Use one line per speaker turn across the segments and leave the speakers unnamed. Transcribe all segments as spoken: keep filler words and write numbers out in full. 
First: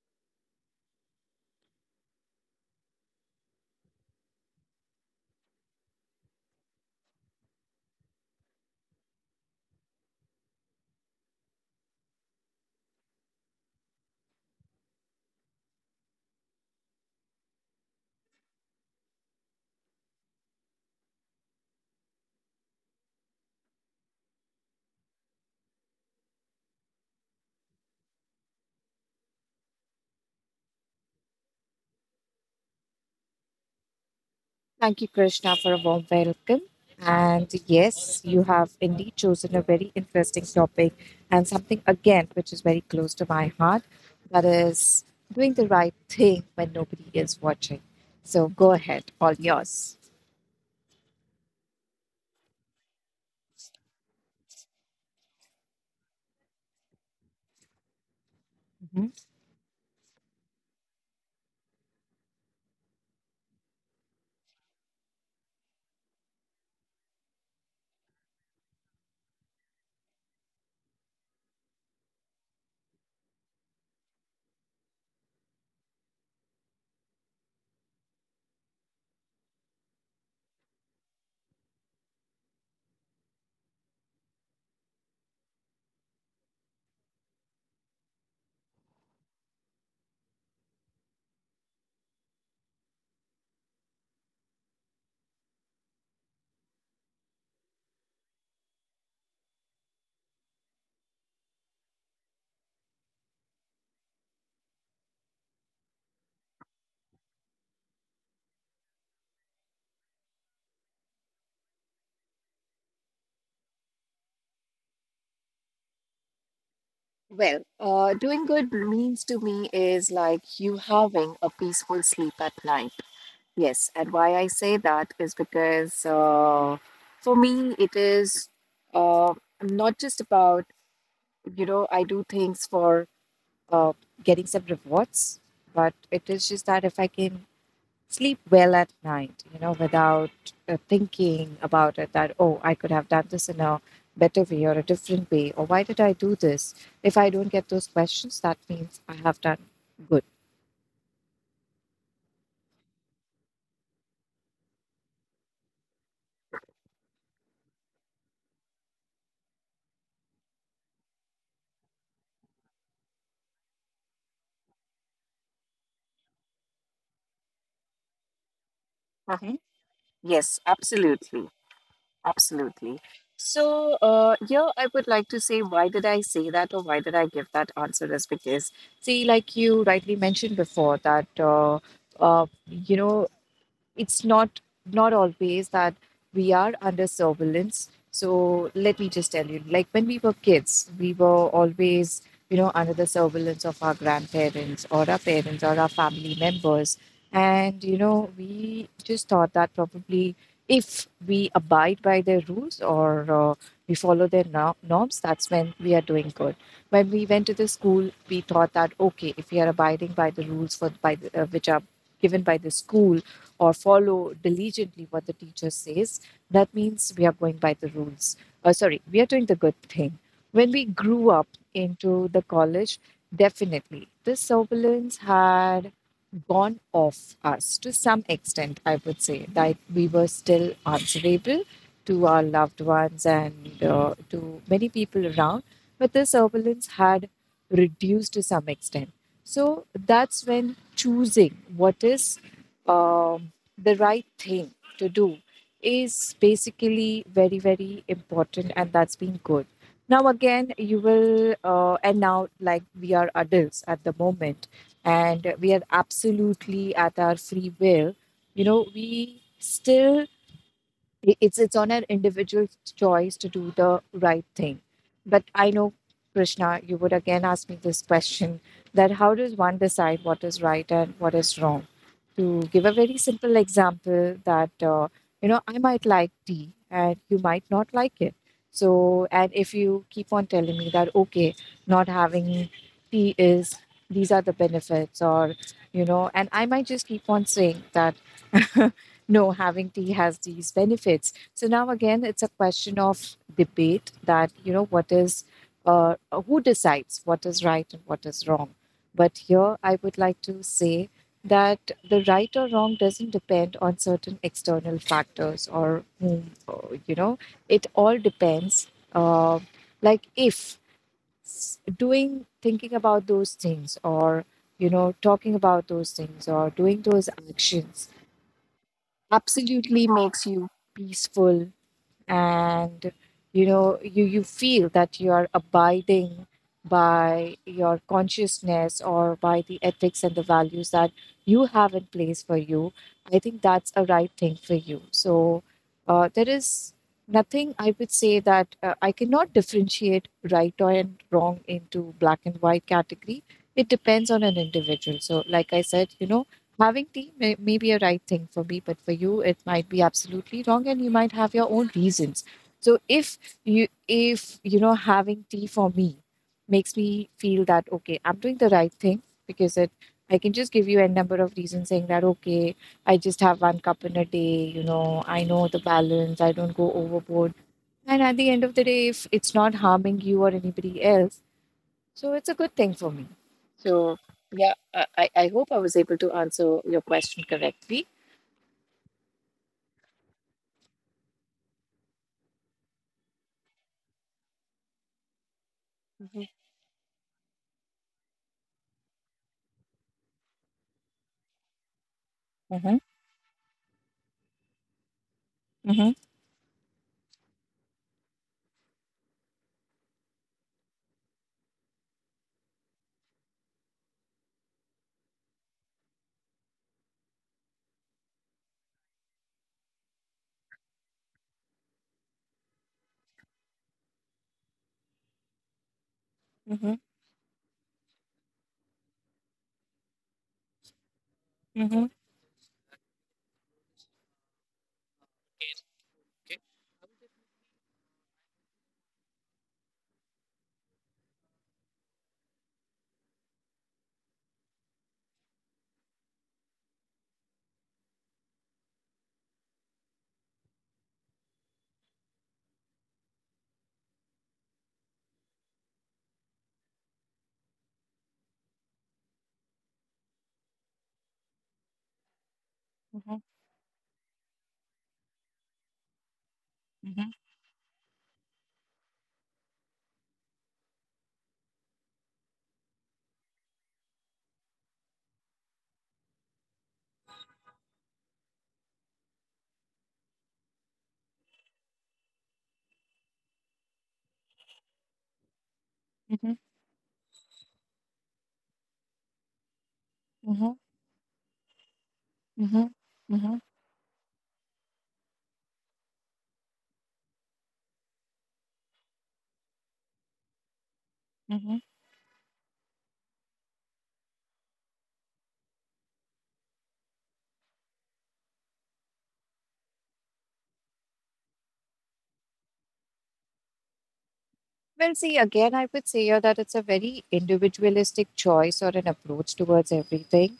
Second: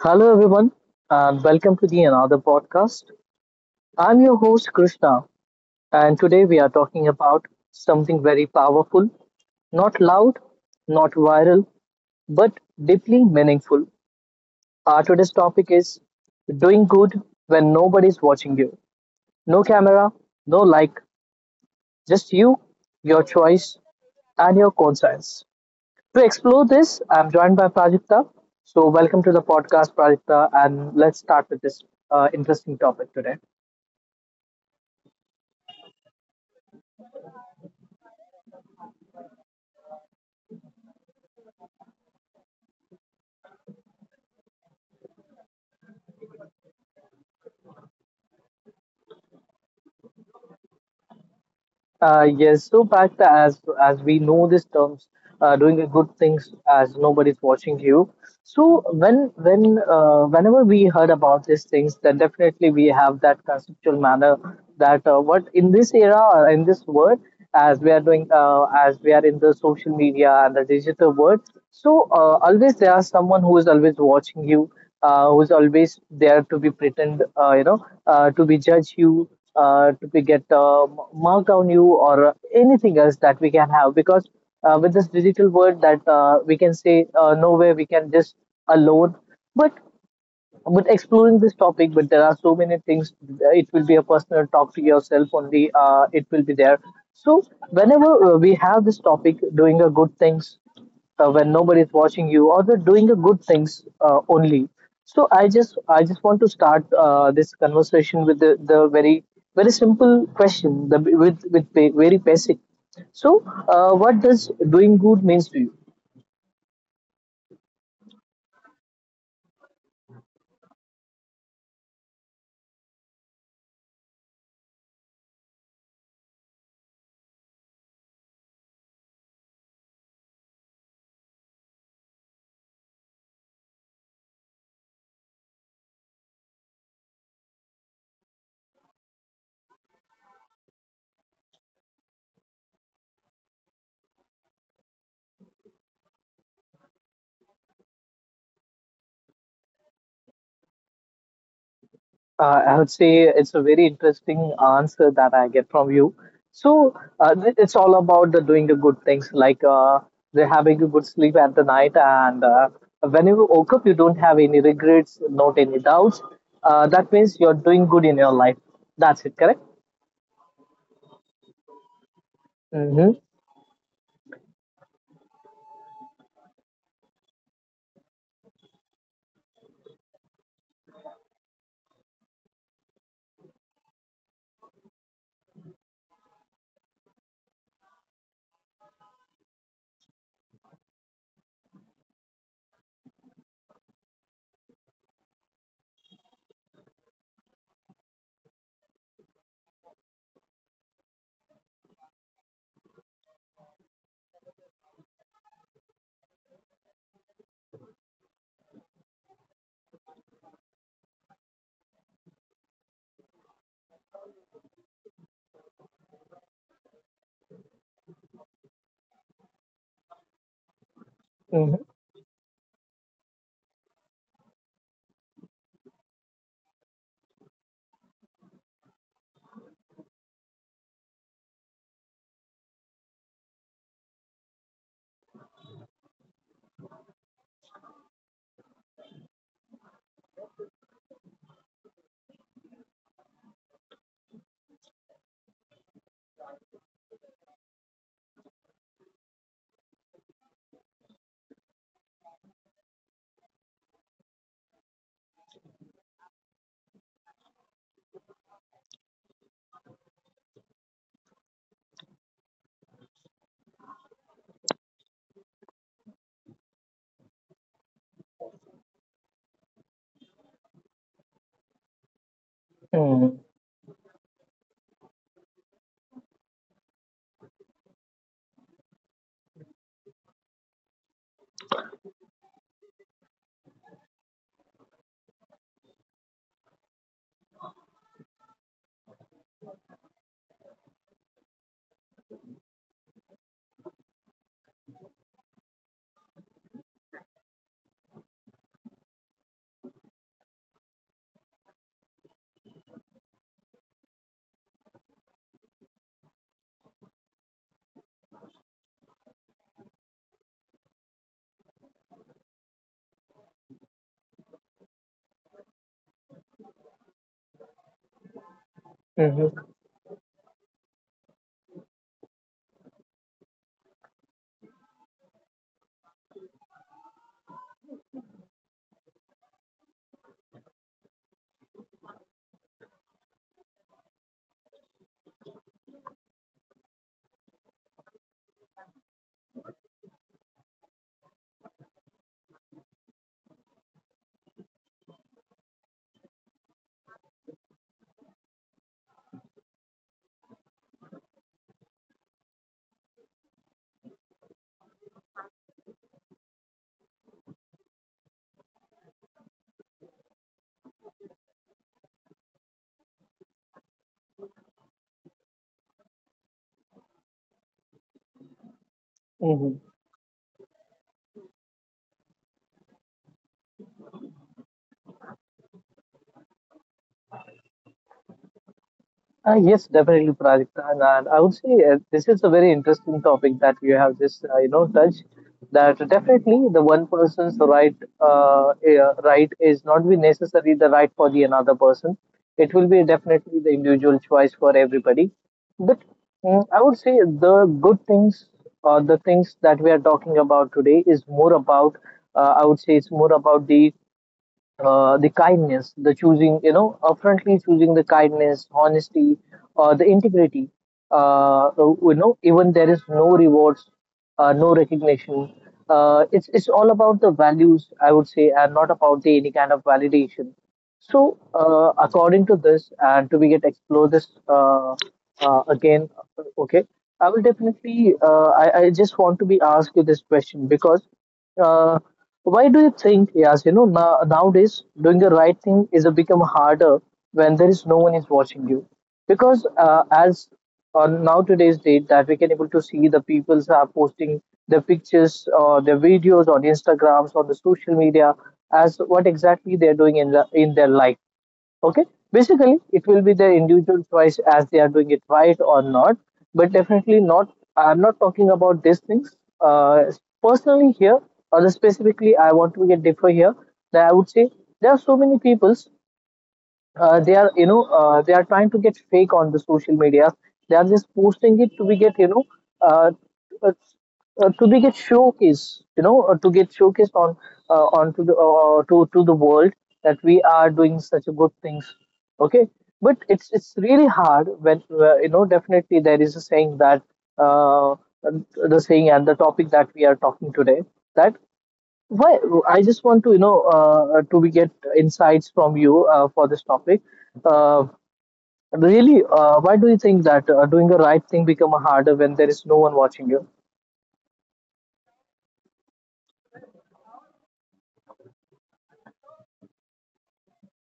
Hello, everyone, and welcome to the another podcast. I'm your host, Krishna, and today we are talking about something very powerful, not loud, not viral, but deeply meaningful. Our today's topic is doing good when nobody's watching you. No camera, no like, just you, your choice, and your conscience. To explore this, I'm joined by Prajakta. So, welcome to the podcast, Prajakta, and let's start with this uh, interesting topic today.
Thank you, Krishna, for a warm welcome. And yes, you have indeed chosen a very interesting topic and something, again, which is very close to my heart, that is doing the right thing when nobody is watching. So go ahead, all yours.
Uh, yes, so back as as we know these terms, uh, doing a good things as nobody's watching you. So when
Mhm.
when uh, whenever we heard about these things, then definitely we have that conceptual manner that uh, what in this era or in this world, as we are doing uh, as we are in the social media and the digital world. So uh, always there is someone who is always watching you, uh, who's always there to be pretend, uh, you know, uh, to be judge you, uh, to be get uh, mark on you or uh, anything else that we can have, because uh, with this digital world that uh, we can say uh, nowhere we can just alone. But but exploring this topic, but there are so many things, uh, it will be a personal talk to yourself only, uh, it will be there. So whenever uh, we have this topic doing a good things uh, when nobody is watching you, or the doing a good things uh, only, so i just i just want to start uh, this conversation with the, the very very simple question, the with with ba- very basic. So uh, what does doing good means to you?
Well, uh, doing good means to me is like you having a peaceful sleep at night. Yes, and why I say that is because uh, for me, it is uh, not just about you know I do things for uh, getting some rewards, but it is just that if I can sleep well at night, you know, without uh, thinking about it that oh, I could have done this in a better way or a different way or why did I do this. If I don't get those questions, that means I have done good.
Uh, I would say it's a very interesting answer that I get from you. So uh, th- it's all about the doing the good things, like uh, the having a good sleep at the night, and uh, when you woke up, you don't have any regrets, not any doubts. Uh, that means you're doing good in your life. That's it, correct?
Mhm. Yes, absolutely.
Mm-hmm.
Absolutely. So, uh, here I would like to say, why did I say that or why did I give that answer is because, see, like you rightly mentioned before, that, uh, uh, you know, it's not not always that we are under surveillance. So let me just tell you, like when we were kids, we were always, you know, under the surveillance of our grandparents or our parents or our family members. And, you know, we just thought that probably if we abide by their rules, or uh, we follow their no- norms, that's when we are doing good. When we went to the school, we thought that, okay, if we are abiding by the rules for by the, uh, which are given by the school, or follow diligently what the teacher says, that means we are going by the rules. Uh, sorry, we are doing the good thing. When we grew up
Mm-hmm.
into the college, definitely this turbulence had gone off us to some extent, I would say, that we were still answerable to our loved ones and uh, to many people around, but the turbulence had reduced to some extent. So that's when choosing what is um, the right thing to do is basically very, very important, and that's been good. Now, again, you will, uh, and now, like we are adults at the moment, and we are absolutely at our free will, you know, we still i- it's it's on an individual's choice to do the right thing. But I know, Krishna, you would again ask me this question, that how does one decide what is right and what is wrong. To give a
Mm-hmm.
very simple example that uh, you know, I might like tea and you might not like it. So, and if you keep on telling me that okay, not having tea is, these are the benefits, or you know, and I might just keep on saying that no, having tea has these benefits. So now again, it's a question of debate that, you know, what is, uh, who decides what is right and what is wrong. But here I would like to say that the right or wrong doesn't depend on certain external factors or, whom, or, you know, it all depends. Uh, like if s- doing, thinking about those things, or, you know, talking about those things or doing those actions
Mm-hmm.
absolutely makes you peaceful, and you know, you you feel that you are abiding by your consciousness or by the ethics and the values that you have in place for you, I think that's a right thing for you. So uh, there is nothing, I would say, that uh, I cannot differentiate right or and wrong into black and white category. It depends on an individual. So like I said, you know, having tea may, may be a right thing for me, but for you, it might be absolutely wrong, and you might have your own reasons. So if you if you know having tea for me makes me feel that okay, I'm doing the right thing, because it, I can just give you a number of reasons saying that okay, I just have one cup in a day, you know, I know the balance, I don't go overboard. And at the end of the day, if it's
Mm-hmm.
not harming you or anybody else, so it's a good thing for me. So yeah, I, I I hope I was able to answer your question correctly.
Uh, yes, definitely, Prajakta, and, and I would say uh, this is a very interesting topic that you have just uh, you know touched. That
Mm-hmm.
definitely the one person's right uh, uh, right is not be necessarily the right for the another person. It will be
Mm-hmm.
definitely the individual choice for everybody. But
Mm-hmm.
mm, I would say the good things or the things that we are talking about today is more about. Uh, I would say it's more about the uh, the kindness, the choosing, you know, upfrontly choosing the kindness, honesty, uh, the integrity. Uh, you know, even there is no rewards, uh, no recognition.
Mm-hmm.
Uh, it's it's all about the values, I would say, and not about the any kind of validation.
Mm-hmm.
So, uh, according to this, and to we get explore this uh, uh, again, okay, I will definitely. Uh, I I just want to be ask you this question, because uh, why do you think, yes, you know, now, nowadays doing the right thing is a become harder when there is no one is watching you? Because uh, as on now today's date, that we can able to see the peoples are posting their pictures or their videos on Instagrams, on the social media, as what exactly they're doing in the in their life, okay. Basically it will be their individual choice as they are doing it right or not, but
Mm-hmm.
definitely not, I'm not talking about these things uh, personally here, or specifically I want to get differ here, that I would say there are so many peoples, uh, they are you know uh, they are trying to get fake on the social media. They are just posting it to be get, you know uh, uh, uh, to be get showcase you know uh, to
Mm-hmm.
get showcased on, uh, onto the, uh, uh, to to the world, that we are
Mm-hmm.
doing such a good things, okay.
Mm-hmm.
But it's it's really hard, when uh, you know definitely there is a saying, that uh, the saying and the topic that we are talking today, that
Mm-hmm.
why I just want to, you know, uh, to be get insights from you uh, for this topic. Uh, Really, uh, why do you think that uh, doing the right thing become harder when there is no one watching you?
Well, see, again, I would say here that it's a very individualistic choice or an approach towards everything.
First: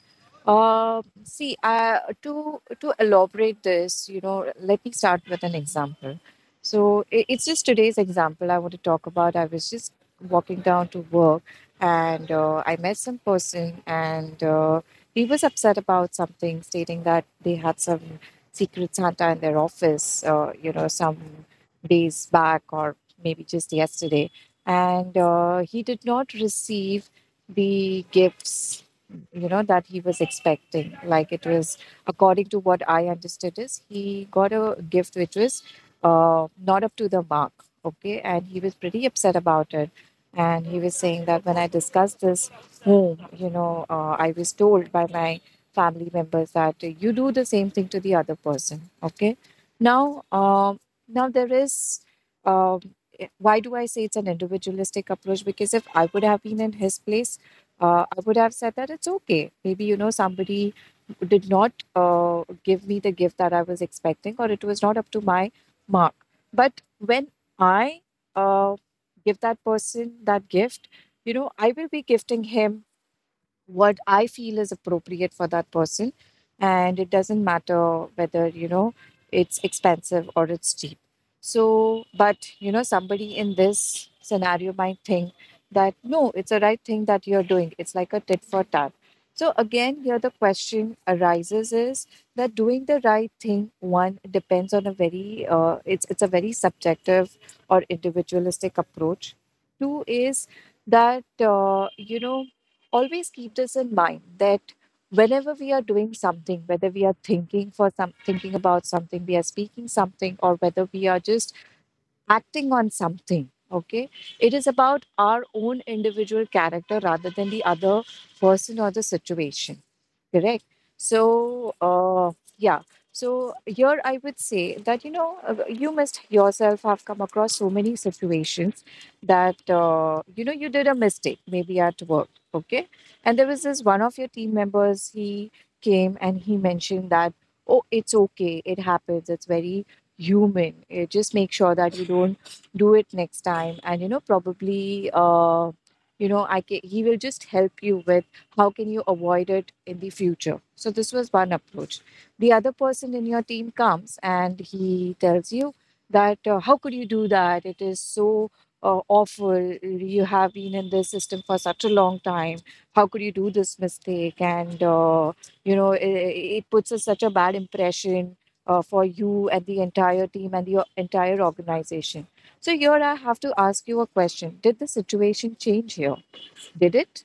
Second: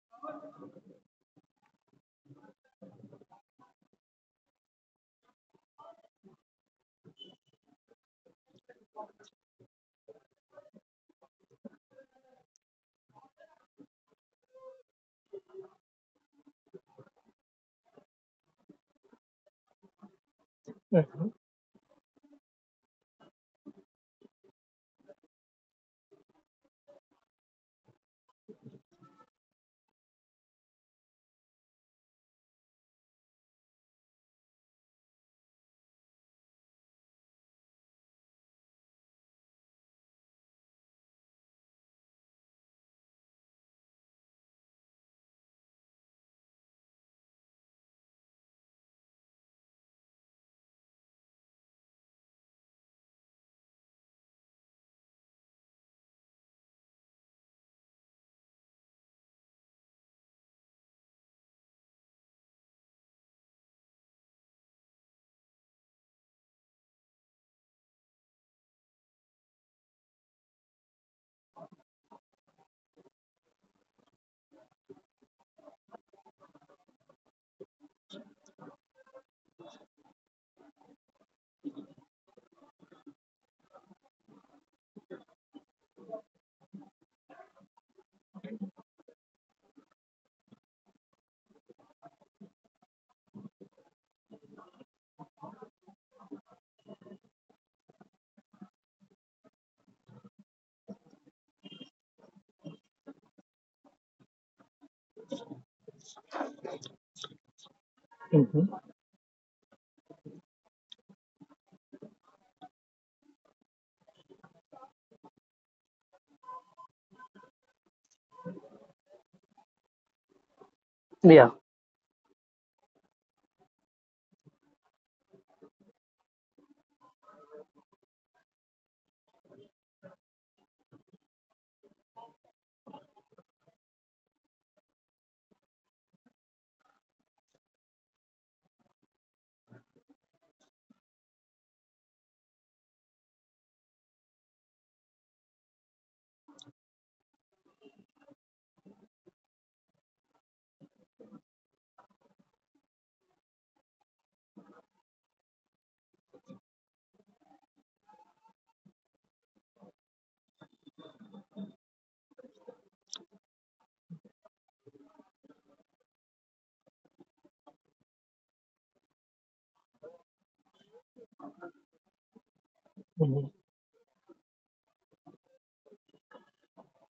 Um, see, uh, to to elaborate this, you know, let me start with an example. So i- it's just today's example I want to talk about. I was just walking down to work, and uh, I met some person, and uh, he was upset about something, stating that they had some secret Santa in their office, uh, you know, some
Mhm.
days back or maybe just yesterday, and uh, he did not receive the gifts, you know, that he was expecting. Like it was, according to what I understood, is he got a gift which was uh, not up to the mark. Okay, and he was pretty upset about it, and he was saying that when I discussed this home, you know, uh, I was told by my family members that uh, you do the same thing to the other person. Okay, now um, now there is uh, why do I say it's an individualistic approach? Because if I would have been in his place, uh, I would have said that it's okay. Maybe, you know, somebody did not uh, give me the gift that I was expecting, or it was not up to my mark. But when I uh, give that person that gift, you know, I will be gifting him what I feel is appropriate for that person. And it doesn't matter whether, you know, it's expensive or it's cheap. So, but, you know, somebody in this scenario might think that no, it's a right thing that you're doing. It's like a tit for tat. So, again, here the question arises is that doing the right thing, one, depends on a very, uh, it's, it's a very subjective or individualistic approach. Two is that, uh, you know, always keep this in mind that whenever we are doing something, whether we are thinking for some thinking
Mhm.
about something, we are speaking something, or whether we are just acting on something, okay, it is about our own individual character rather than the other person or the situation, correct? So
Yeah.
uh, yeah, so here I would say that you know, uh, you must yourself have come across so many situations that uh, you know, you did a mistake maybe at work, okay, and there was this one of your team members, he came and he mentioned that oh, it's okay, it happens, it's very human. Uh, just make sure that you don't do it next time. And you know, probably, uh, you know, I ca he will just help you with how can you avoid it in the future. So this was one approach. The other person in your team comes and he tells you that uh, how could you do that? It is so uh, awful. You have been in this system for such a long time. How could you do this mistake? And uh, you know, it, it puts us such a bad impression uh, for you and the entire team and your entire organization. So, here I have to
Mhm.
ask you a question. Did the situation change here? Did it?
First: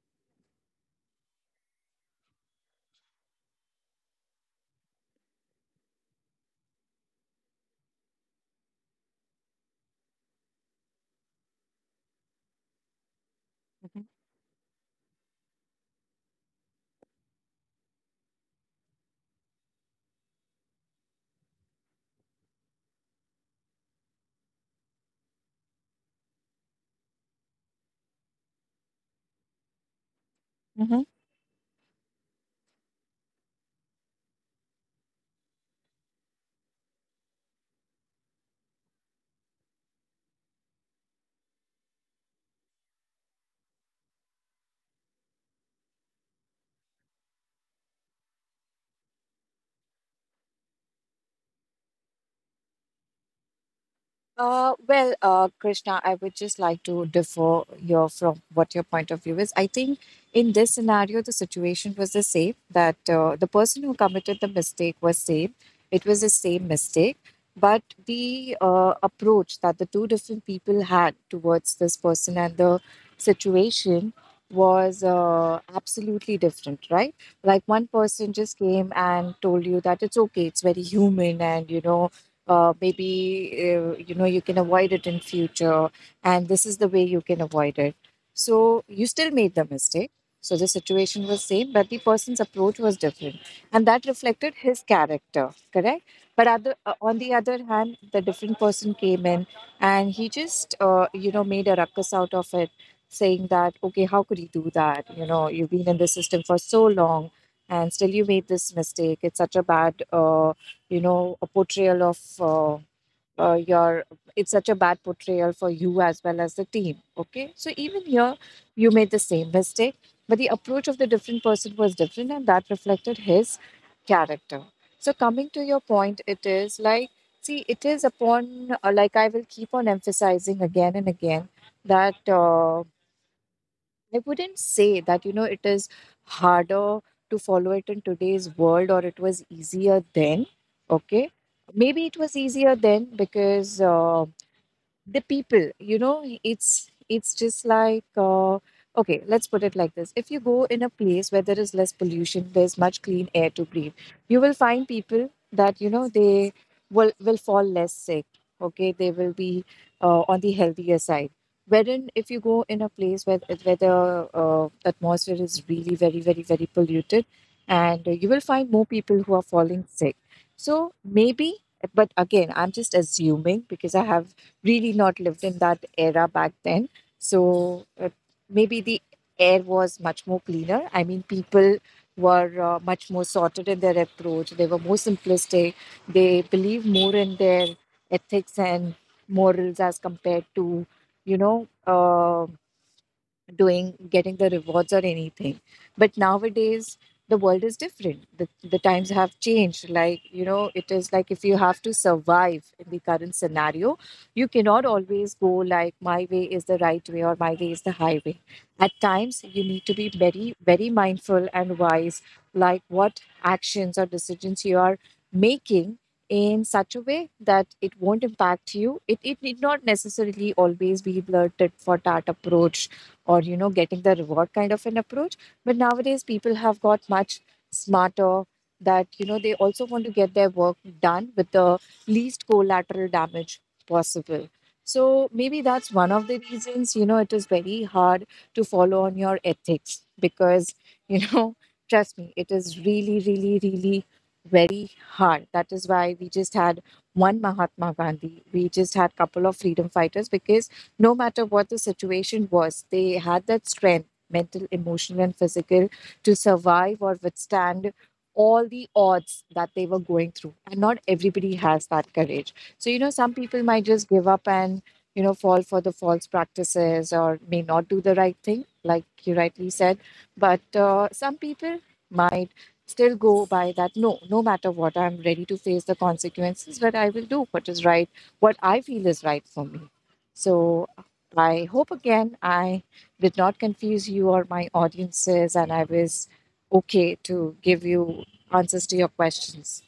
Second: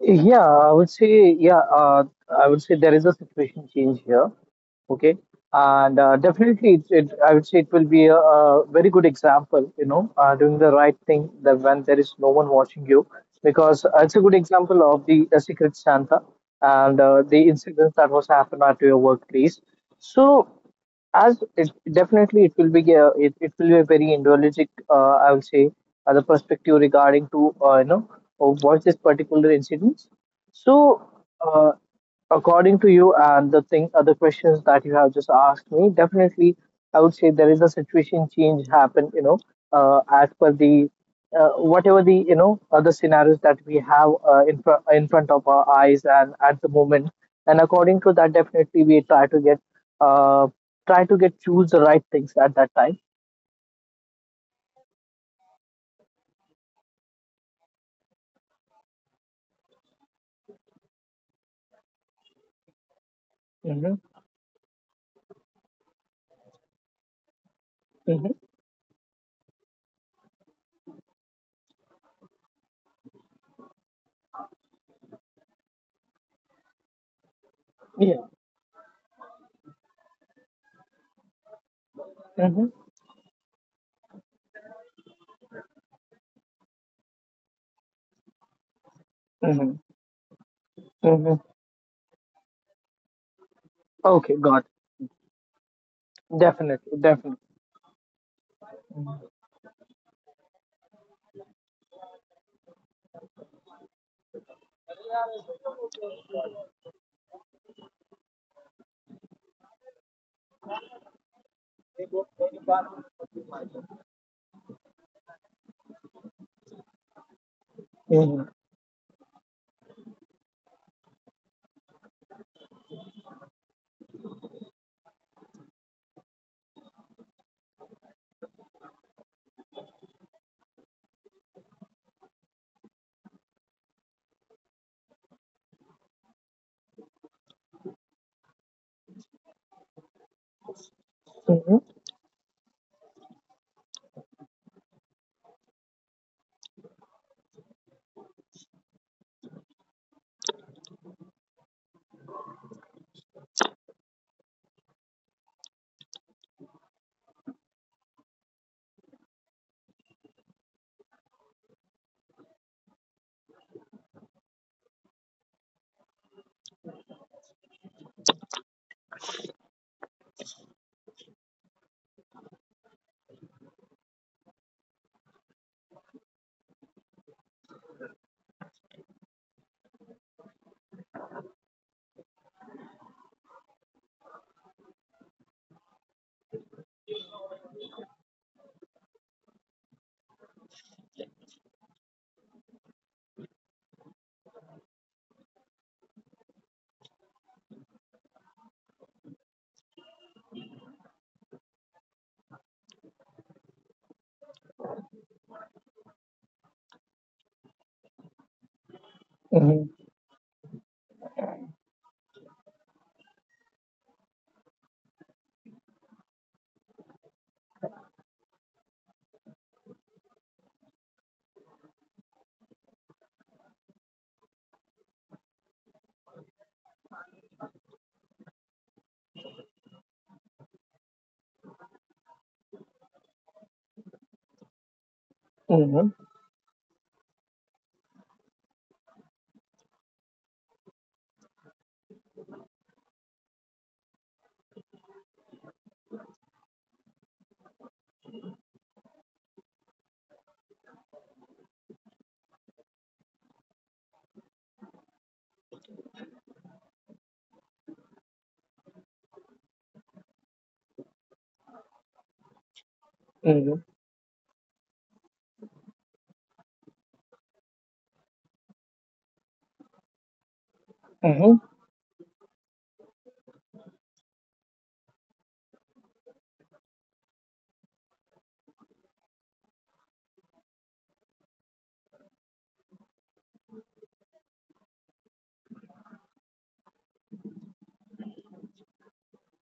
Yeah, I would say, yeah, uh, I would say there is a situation change here. Okay, and uh, definitely it's it, I would say it will be a, a very good example, you know uh, doing the right thing, that when there is no one watching you, because uh,
Mhm.
it's a good example of the uh, secret Santa, and uh, the incidents that was happened at your workplace. So as it definitely it will be a, it, it will be a very ideologic, uh, I would say, uh, the perspective regarding to, uh, you know uh, what this particular incident. So,
Mhm.
uh, according to you, and the thing, other questions that you have just asked me, definitely, I would say there is a situation change happen. You know, uh, as per the uh, whatever the you know other scenarios that we have, uh, in fr- in front of our eyes and at the moment, and according to that, definitely we try to get uh, try to get choose the right things at that time.
Uh, well, uh, Krishna, I would just like to differ your from what your point of view is. I think in this scenario, the situation was the same, that uh, the person who
Hmm.
committed the mistake was same. It was the same mistake, but
Hmm.
the uh, approach that the two different people had towards this person and the situation was uh, absolutely different, right? Like one
Yeah.
person just came and told you that it's okay, it's very human, and you know uh,
Hmm.
maybe uh, you know you can avoid it in future, and this is the way you can avoid it, so you still made the
Hmm.
mistake. So the situation was
Hmm.
same, but the person's approach was different, and that
Okay,
reflected
got
his character, correct.
it.
But other, uh,
Definitely,
on the
definitely.
other hand, the different person came in and he just uh, you know made a ruckus out of it, saying that okay, how could you do that, you know, you've been in the system for so long and still you made this mistake. It's such a bad uh, you know a portrayal of uh, uh, your it's such a bad portrayal for you as well as the team. Okay, so even here
Mhm.
you made the same mistake, but the approach of the different person was different, and that reflected his character. So coming to your point, it is like, see, it is upon uh, like, I will keep on emphasizing again and again that uh, I wouldn't say that, you know, it is harder to follow it in today's world, or it was easier then. Okay. Maybe it was easier then because uh, the people, you know, it's it's just like uh, okay, let's put it like this. If you go in a place where there is less pollution, there's much clean air to breathe, you will find people that, you know, they will will fall less sick. Okay, they will be uh, on the healthier side. Wherein if you go in a place where where the uh, atmosphere is really very, very, very polluted, and you will find more people who are falling sick. So maybe, but again I'm just assuming because I have really not lived in that era back then. So uh, maybe the air was much more cleaner. I mean, people were uh, much more sorted in their approach. They were more simplistic. They believed more in their ethics and morals as compared to, you know, uh, doing, getting the rewards or anything. But nowadays the world is different. The, the times have changed. Like, you know, it is like, if you have to survive in the current scenario, you cannot always go like, my way is the right way, or my way is the highway. At times you need to
Mm-hmm.
be very, very mindful and wise, like what actions or decisions you are making, in such a way that it won't impact you. It, it need not necessarily always be the tit for tat approach, or you know, getting the reward kind of an approach. But nowadays people have got much smarter, that you know, they also want to get their work done with the least collateral damage possible. So maybe that's one of
Mm-hmm.
the reasons, you know, it is very hard to follow on your ethics, because you know, trust me, it is really, really, really very hard. That is why we just had one Mahatma Gandhi, we just had couple of freedom fighters, because no matter what the situation was, they had that strength, mental, emotional, and physical, to survive or withstand all the odds that they were going through. And not everybody has that courage. So, you know, some people might
Mm-hmm.
just give up and, you know, fall for the false practices, or may not do the right thing, like you rightly said. But uh, some
Mm-hmm.
people might still go by that, no, no matter what, I'm ready to face the consequences, but I will do what is right, what I feel is right for me. So I hope again I did not confuse you or my audiences, and I was okay to give you answers to your questions.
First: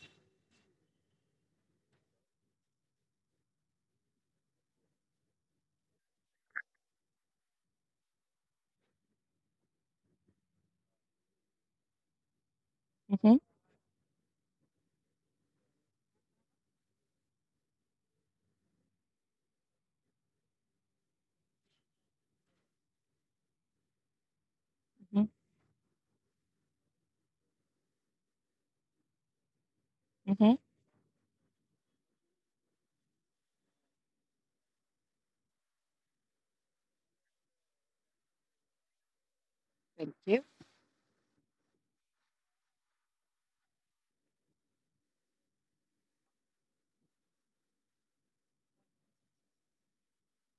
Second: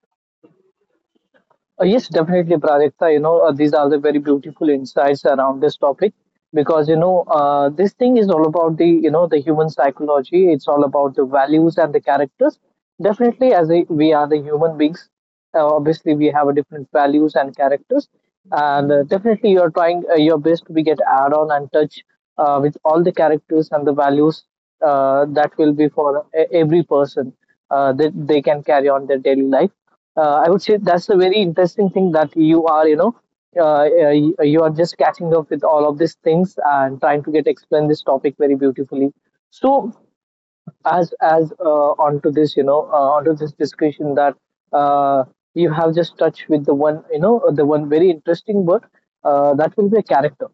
Uh, yes, definitely, Prajakta. You know, uh, these are the very beautiful insights around this topic, because you know uh, this thing is all about the you know the human psychology. It's all about the values and the characters.
Hmm.
Definitely, as a, we are the human beings, uh, obviously we have a different values and characters, and uh, definitely you are trying uh, your best to be get add on and touch uh, with all the characters and the values, uh,
Hmm.
that will be for e- every person, uh, that they can carry on their daily life. Uh, I would
Hmm.
say that's a very interesting thing, that you are, you know, uh, uh, y- you are just catching up with all of these things and trying to get explain this topic very beautifully. So
Thank you.
as as uh, onto this, you know, uh, onto this discussion, that uh, you have just touched with the one, you know, the one very interesting word, uh, that will be a character,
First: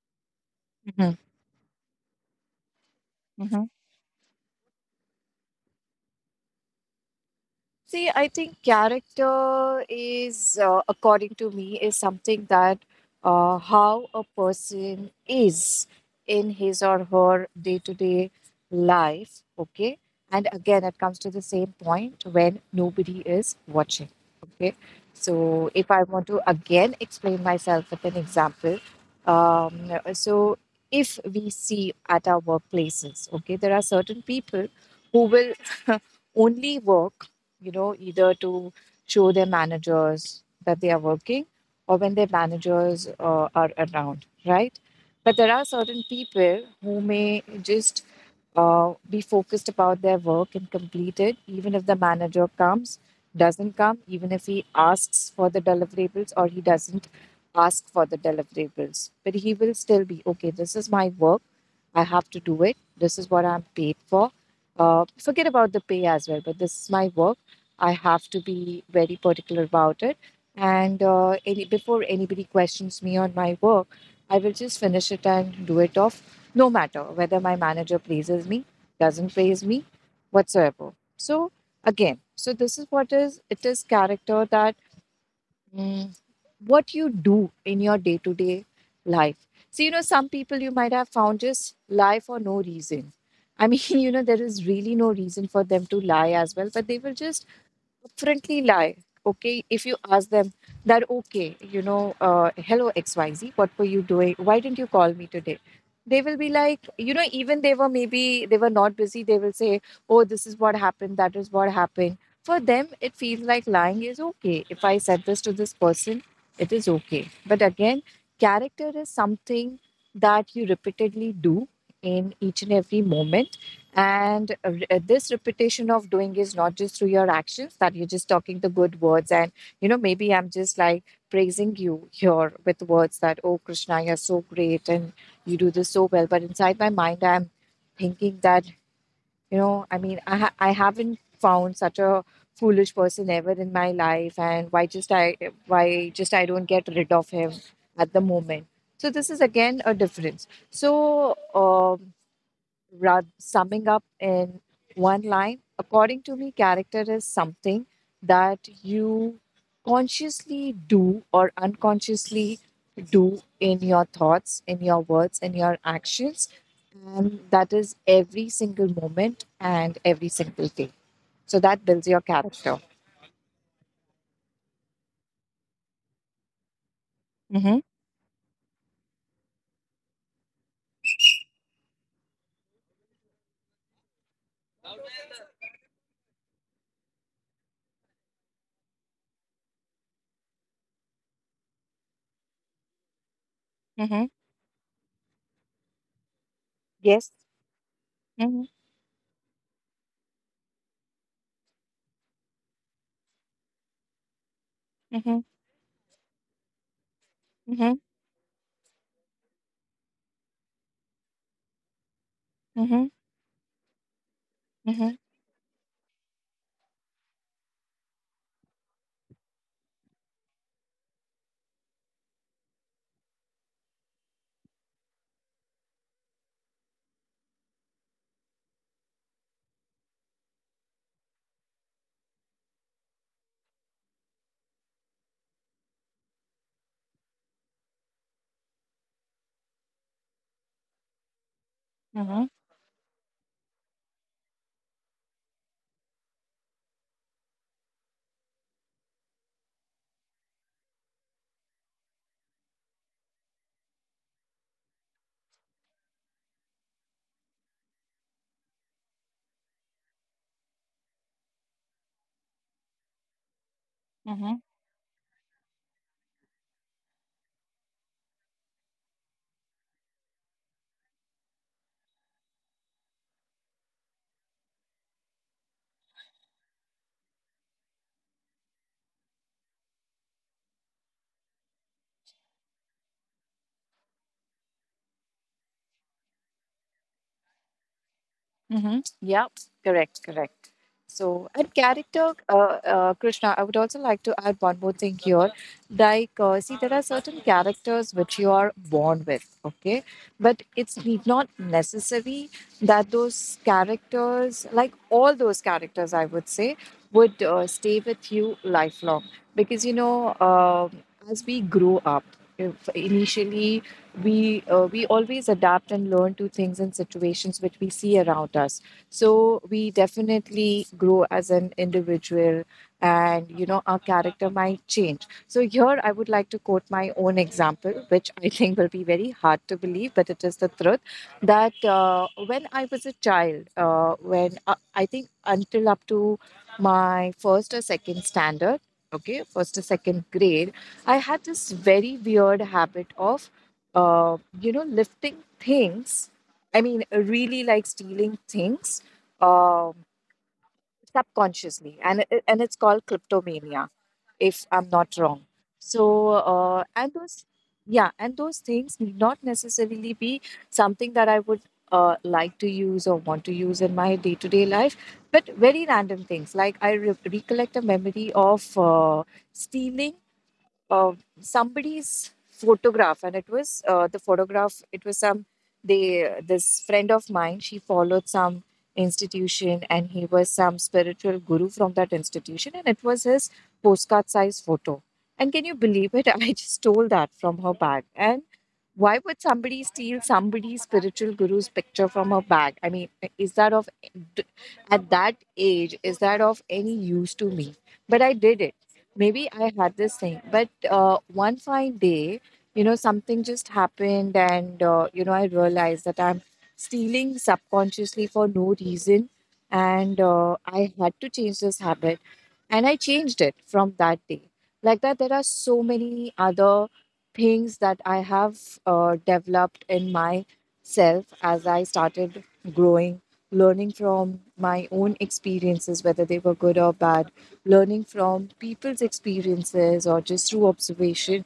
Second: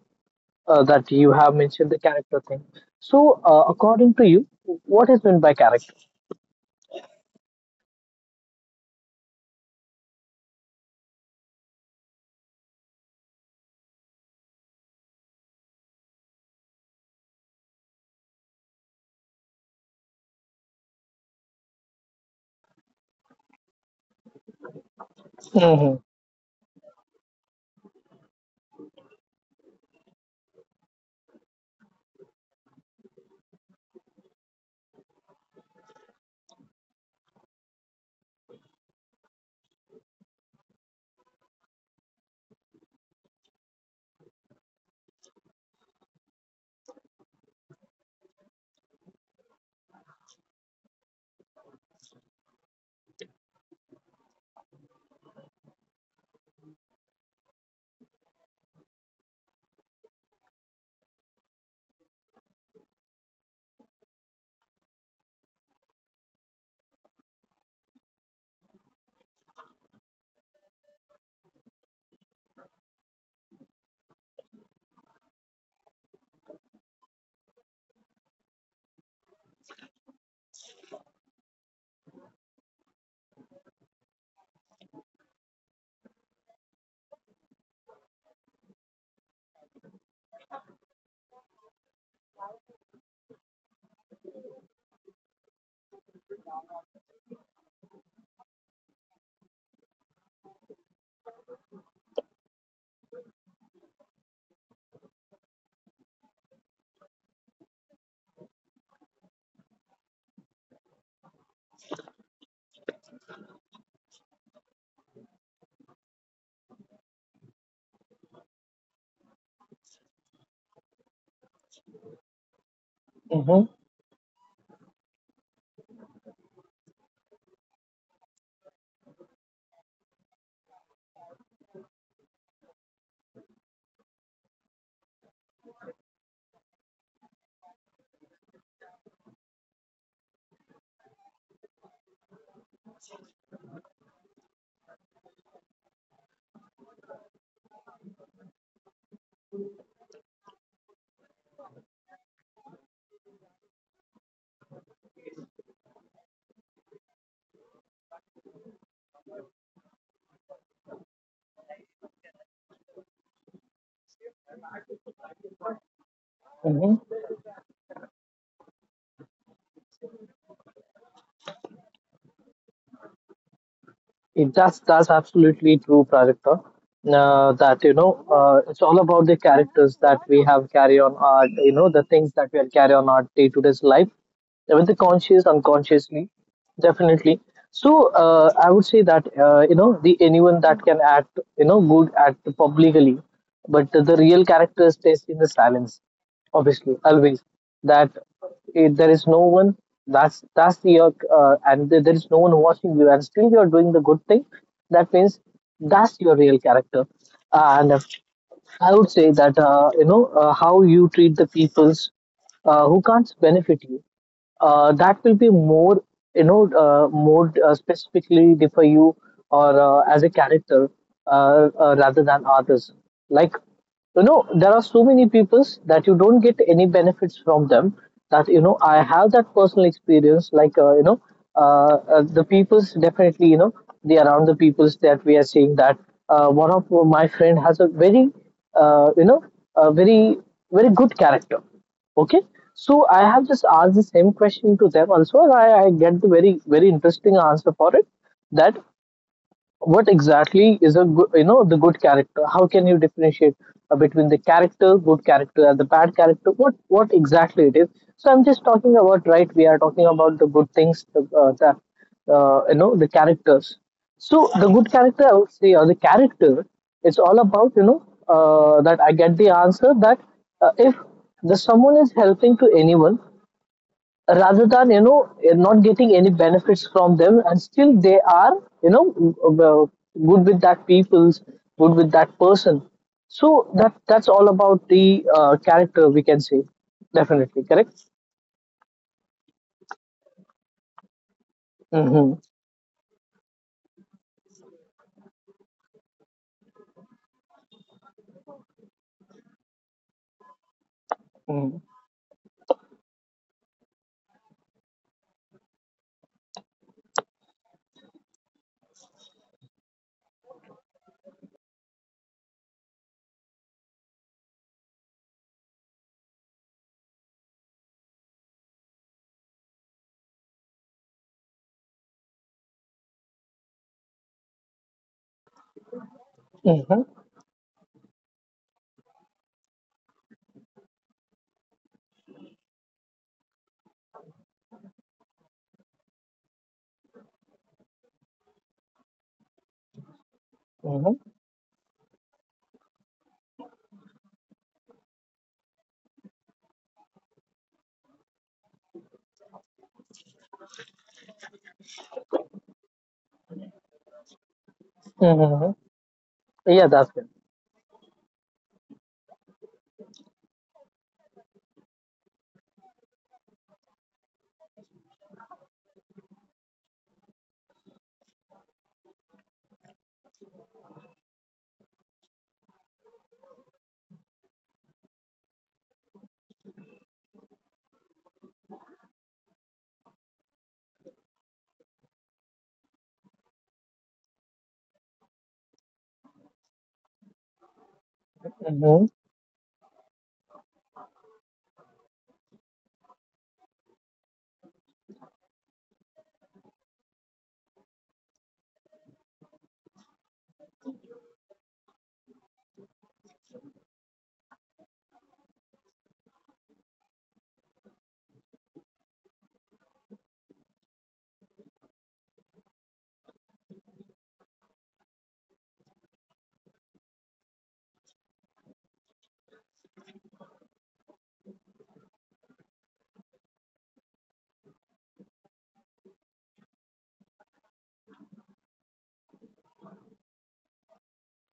uh, that
Hmm.
you have mentioned the character thing. So, uh, according to you, what is meant by character?
See, I think character is, uh, according to me, is something that uh, how a person is in his or her day to day life. Okay. And again, it comes to the same point when nobody is watching. Okay. So, if
Mm-hmm.
I want to again explain myself with an example, um, so if we see at our workplaces, okay, there are certain people who will only work, you know, either to show their managers that they are working, or when their managers uh, are around, right? But there are certain people who may just uh, be focused about their work and complete it, even if the manager comes, doesn't come, even if he asks for the deliverables or he doesn't ask for the deliverables. But he will still be okay, this is my work. I have to do it. This is what I'm paid for. Uh, forget about the pay as well, but this is my work. I have to be very particular about it. And uh, any, before anybody questions me on my work, I will just finish it and do it off, no matter whether my manager praises me, doesn't praise me, whatsoever. So again, so this is what is, it is character, that mm, what you do in your day to day life. So you know, some people you might have found just lie for no reason. I mean, you know, there is really no reason for them to lie as well, but they will just upfrontly lie. Okay, if you ask them that, okay, you know, uh, hello X Y Z, what were you doing? Why didn't you call me today? They will be like, you know, even they were, maybe they were not busy, they will say, oh, this is what happened, that is what happened. For them, it feels like lying is okay. If I said this to this person, it is okay. But again, character is something that you repeatedly do in each and every moment.
Mm-hmm.
And uh, re- uh, this repetition of doing is not just through your actions, that you're just talking the good words. And, you know, maybe I'm just like praising you here with words that, oh, Krishna, you're so great and you do this so well. But inside my mind, I'm thinking that, you know, I mean, I, ha- I haven't found such a foolish person ever in my life. And why just I, why just I don't get rid of him at the moment. So this is again a difference. So, um ra- summing up in one line, according to me, character is something that you consciously do or unconsciously do in your thoughts, in your words, in your actions.
Mm-hmm.
And that is every single moment and every single day. So that builds your character.
It, that's that's absolutely true, Prajakta. Uh,
Mm-hmm.
that you know, uh, it's all about the characters that we have carry on our, you know, the things that we are carry on our day-to-day life, whether conscious, unconsciously, definitely. So, uh, I would say that uh, you know, the anyone that can act, you know, good, act publicly, but the, the
Mm-hmm.
real characters stays in the silence, obviously,
Yes.
always, that
Mm-hmm.
it, there is no one. That's that's the uh, uh, and there there is no one watching you, and still you're doing the good thing, that means
Mm-hmm.
that's your real character. And
Mm-hmm.
uh, I would say that uh, you know uh, how you treat the peoples uh, who
Mm-hmm.
can't benefit you, uh, that will be more, you know uh, more uh, specifically differ you, or uh, as a character, uh, uh, rather than others, like, you know there are so many peoples that you don't get any benefits from them, that you know I have that personal experience, like, uh, you know uh, uh, the peoples, definitely, you know the around the peoples that we are seeing, that uh, one of my friend has a very, uh, you know a very very good character.
Mm-hmm.
Okay, so I have just asked the same question to them also, and I, I get the very very interesting answer for it. That what exactly is a good, you know the good character. How can you differentiate uh, between the character, good character, and the bad character, what what exactly it is. So I'm just talking about right, we are talking about the good things, the, uh, the uh, you know the characters.
Mm-hmm.
So the good character, I would say, or the character, it's all about, you know uh, that I get the answer, that uh, if the someone is helping to anyone, rather than, you know eh, not getting any benefits from them, and still they are, you know uh, good with that people's good with that person. So that that's all about the uh, character, we can say, definitely, correct.
Mm-hmm. Yep, correct, correct. So, and character,
Mm-hmm.
uh, uh, Krishna, I would also like to add one more thing here. Like, uh, see, there are certain characters which you are born with, okay? But it's need not
Mm-hmm.
necessary that those characters, like all those characters, I would say, would uh, stay with you lifelong. Because, you know, um as we grow up, if initially, we uh, we always adapt and learn to things and situations which we see around us, so we definitely grow as an individual, and you know, our character might change. So here I would like to quote
Mm-hmm.
my own example, which I think will be very hard to believe, but it is the truth, that uh, when I was a child, uh, when uh, I think until up to my first or second standard, okay, first or second grade,
Mm-hmm.
I had this very weird habit of uh, you know, lifting things, I mean, really like stealing things, um subconsciously. And, it- and it's called kleptomania, if I'm not wrong.
Mm-hmm.
So,
Yeah,
uh,
that's
and
it.
those, yeah, and those things need not necessarily be something that I would uh, like to use or want to use in my day to day life, but very random things. Like I re- recollect a memory of uh, stealing uh, somebody's photograph, and it was uh, the photograph it was some, they, this friend of mine, she followed some institution, and he was some spiritual guru from that institution, and it was his postcard size photo. And can you believe it, I just stole that from her bag. And
Mm-hmm.
why would somebody steal somebody's spiritual guru's picture from her bag? I mean, is that of, at that age, is that of any use to me? But I did it. Maybe I had this thing, but uh, one fine day, you know, something just happened, and uh, you know, I realized that I'm stealing subconsciously for no reason, and uh, I had to change this habit, and I changed it from that day. Like that, there are so many other things that I have uh, developed in myself as I started growing, learning from my own experiences, whether they were good or bad, learning from people's experiences or just through observation,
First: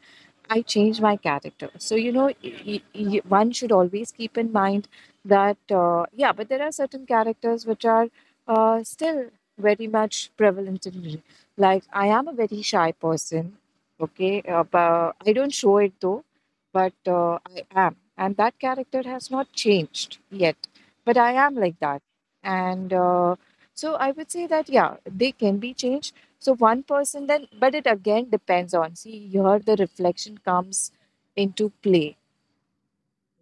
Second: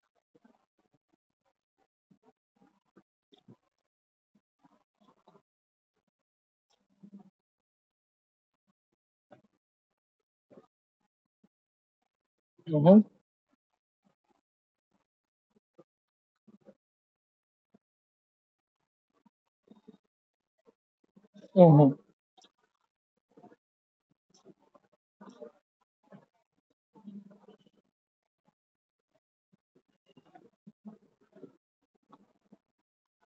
I changed my character. So, you know, y- y- one should always keep in mind that, uh, yeah, but there are certain characters which are uh, still very much prevalent in me. Like, I am a very shy
Mm-hmm.
person, okay? Uh, but I don't show it though, but uh, I am. And that character has not changed yet. But I am like
Mm-hmm.
that. And uh, so I would say that yeah, they can be changed. So one person then, but it again depends on. See, here the reflection comes into play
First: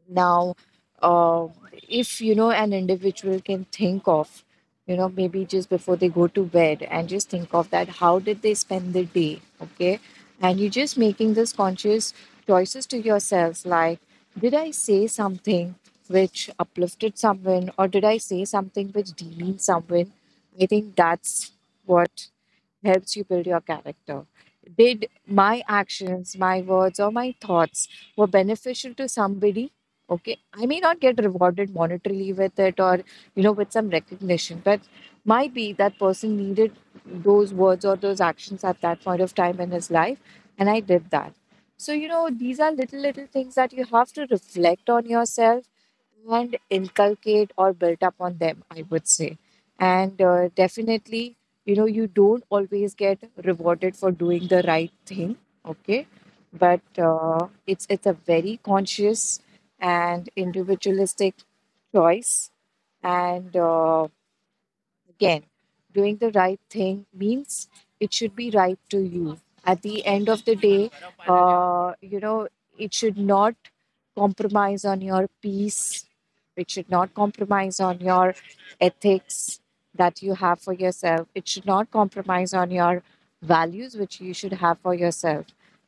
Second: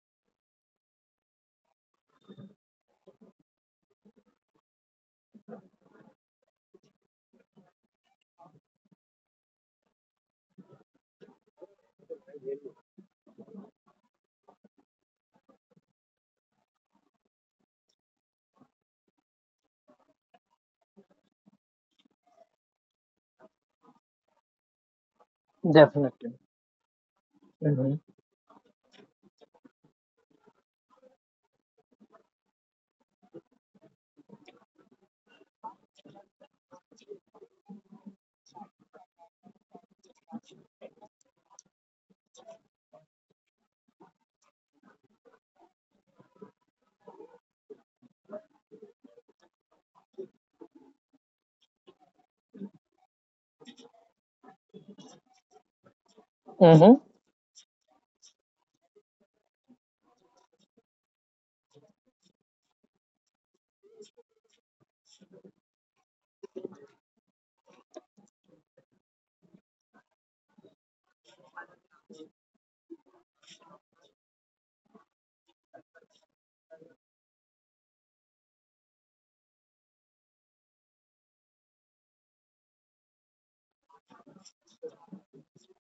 now, uh, if you know, an individual can think of, you know, maybe just before they go to bed, and just think of that, how did they spend the day, okay, and you are just making this conscious choices to yourselves, like, did I say something which uplifted someone, or did I say something which demeaned someone? I think that's what helps you build your character. Did my
Definitely.
actions, my words, or my thoughts
Mm-hmm.
were beneficial to somebody, okay? I may not get rewarded monetarily with it, or you know, with some recognition, but might be that person needed those words or those actions at that point of time in his life, and I did that. So you know, these are little little things that you have to reflect on yourself and inculcate or build up on them, I would say. And uh, Definitely, you know, you don't always get rewarded for doing the right thing, okay? but
Mm-hmm.
uh, it's it's a very conscious and individualistic choice. And uh, Again, doing the right thing means it should be right to you. At the end of the day, uh, you know, it should not compromise on your peace. It should not compromise on your ethics that you have for yourself. It should not compromise on your values, which you should have for yourself.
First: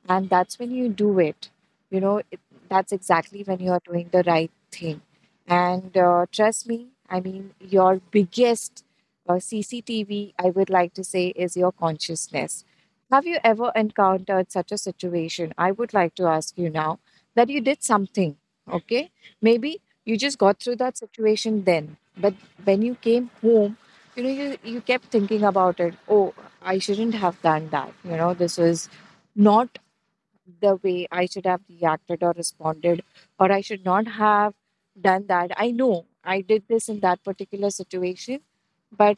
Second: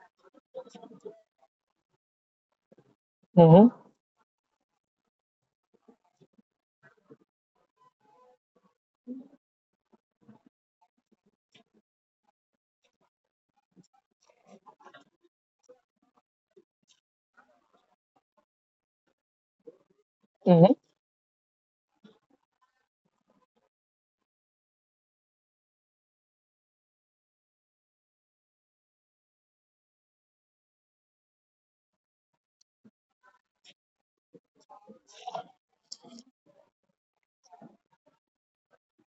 And that's when you do it. You know, it, that's exactly when
Mm-hmm.
you are doing the right thing. And uh, Trust me, I mean, your biggest uh, C C T V, I would like to say, is your consciousness. Have you ever encountered such a situation? I would like to ask you now that you did something, okay? Maybe you just got
Mm-hmm.
through that situation then, but when you came home, you know, you, you kept thinking about it. Oh, I shouldn't have done that. You know, this was not the way I should have reacted or responded, or I should not have done that. I know I did this in that particular situation, but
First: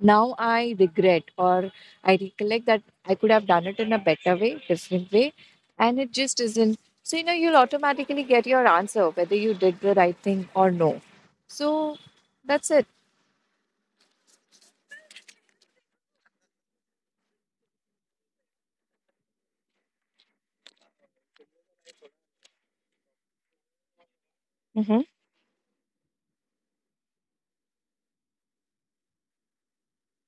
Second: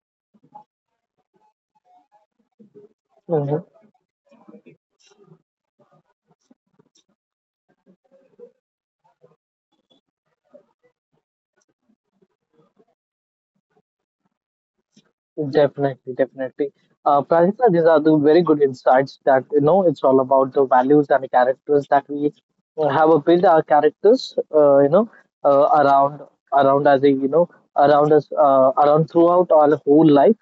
now I regret, or I recollect that I could have
Mm-hmm.
done it in a better way, different way, and it just isn't. So, you know, you'll automatically get your answer whether you did the right thing or no. So, that's it.
Definitely, definitely. Uh, Pradipta, these are the very good insights that you know it's all about the values and the characters that we uh, have uh, built our characters, uh, you
Mm-hmm, mm-hmm,
know, uh, around around as a you know around us, uh, around throughout our whole life.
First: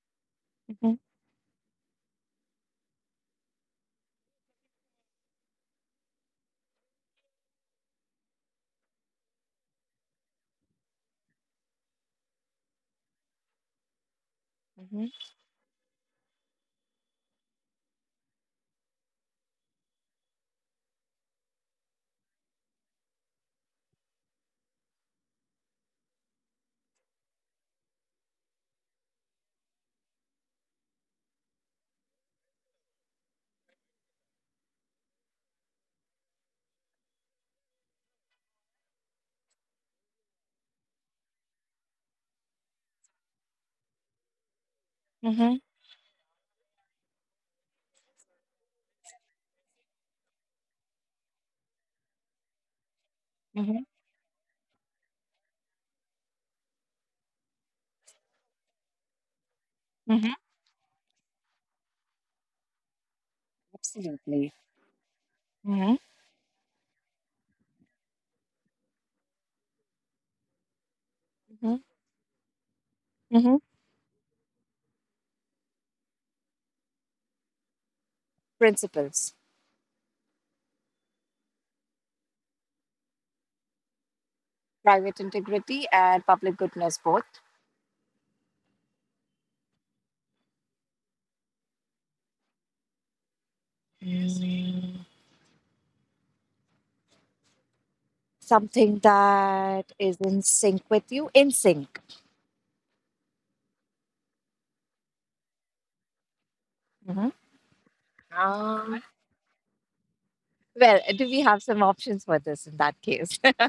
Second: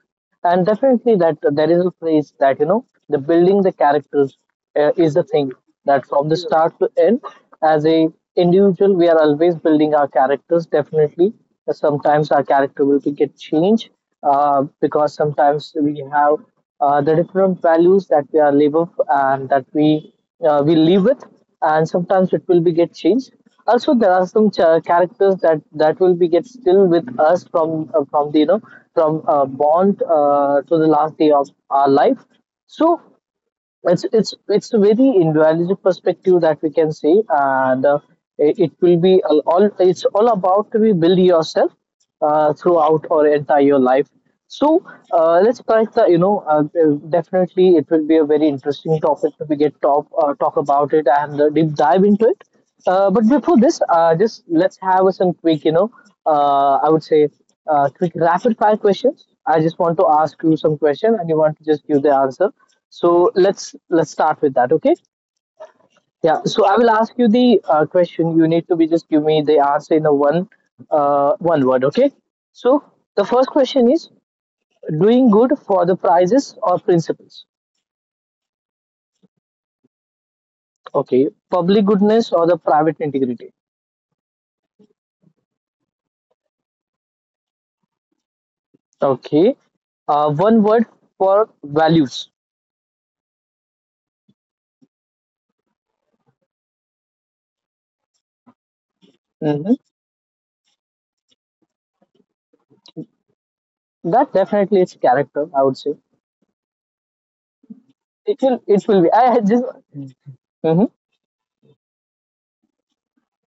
And definitely that there is a phrase that you know the building the characters uh, is the thing that from the start to end as a individual we are always building our characters. Definitely sometimes our character will be get changed, uh,
mm-hmm,
because sometimes we have uh, the different values that we are live with, and that we uh, we live with, and sometimes it will be get changed. Also there are some ch- characters that that will be get still with us from uh, from the you know from uh, bond uh, to the last day of our life. So it's it's it's a very individualistic perspective that we can see, and uh, it it will be all all- it's all about to be build yourself uh, throughout or entire your life. So, uh, let's
mm-hmm,
try the you know uh, uh, definitely it will be a very interesting topic to be get talk uh, talk about it, and uh, deep dive into it. Uh, but before this,
mm-hmm,
uh, just let's have some quick, you know, uh, I would say, uh, quick rapid fire questions. I just want to
mm-hmm.
ask you some question, and you want to just give the answer. So let's let's
Absolutely.
start with that, okay?
Mm-hmm,
Yeah. So I will ask you the uh, question. You need to be just give me the answer in a one uh,
mm-hmm,
one word, okay? So the
mm-hmm.
first question is, doing good for the prizes or principles.
Principles.
Okay, public goodness or the private integrity.
Private integrity and public goodness both.
Okay, uh, one word for values.
Mm. Something
Mhm.
that is in sync with you, in sync.
That definitely is character, I would say.
Mm-hmm.
It will, it will be. I had just.
Well,
Mhm.
do we have some options for this in that case?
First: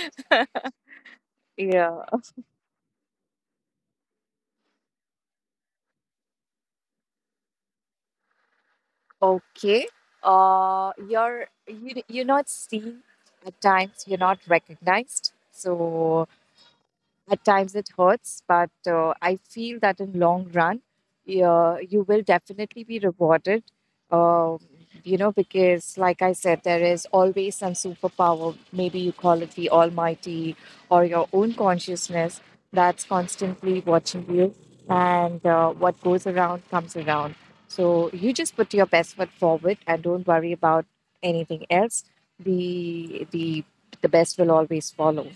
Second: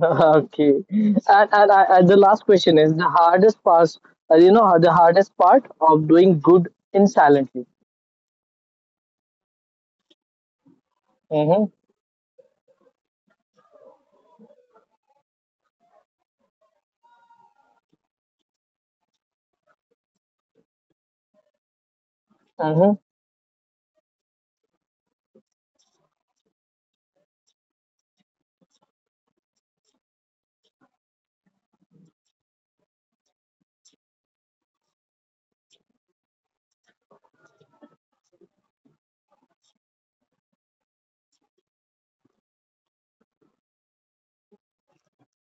Okay. And, and I, I,
Yeah.
the last question is the hardest part, uh, you know, the hardest part of doing good in silently.
Okay. Uh, you're
Mm-hmm.
you you're not seen at times. You're not recognized. So at times it hurts, but uh, I feel that in long run, uh, you will
Mm-hmm.
definitely be rewarded. Um, you know, because like I said, there is always some superpower. Maybe you call it the Almighty or your own consciousness that's constantly watching you, and uh, what goes around comes around. So you just put your best foot forward and don't worry about anything else. The the the best will always follow.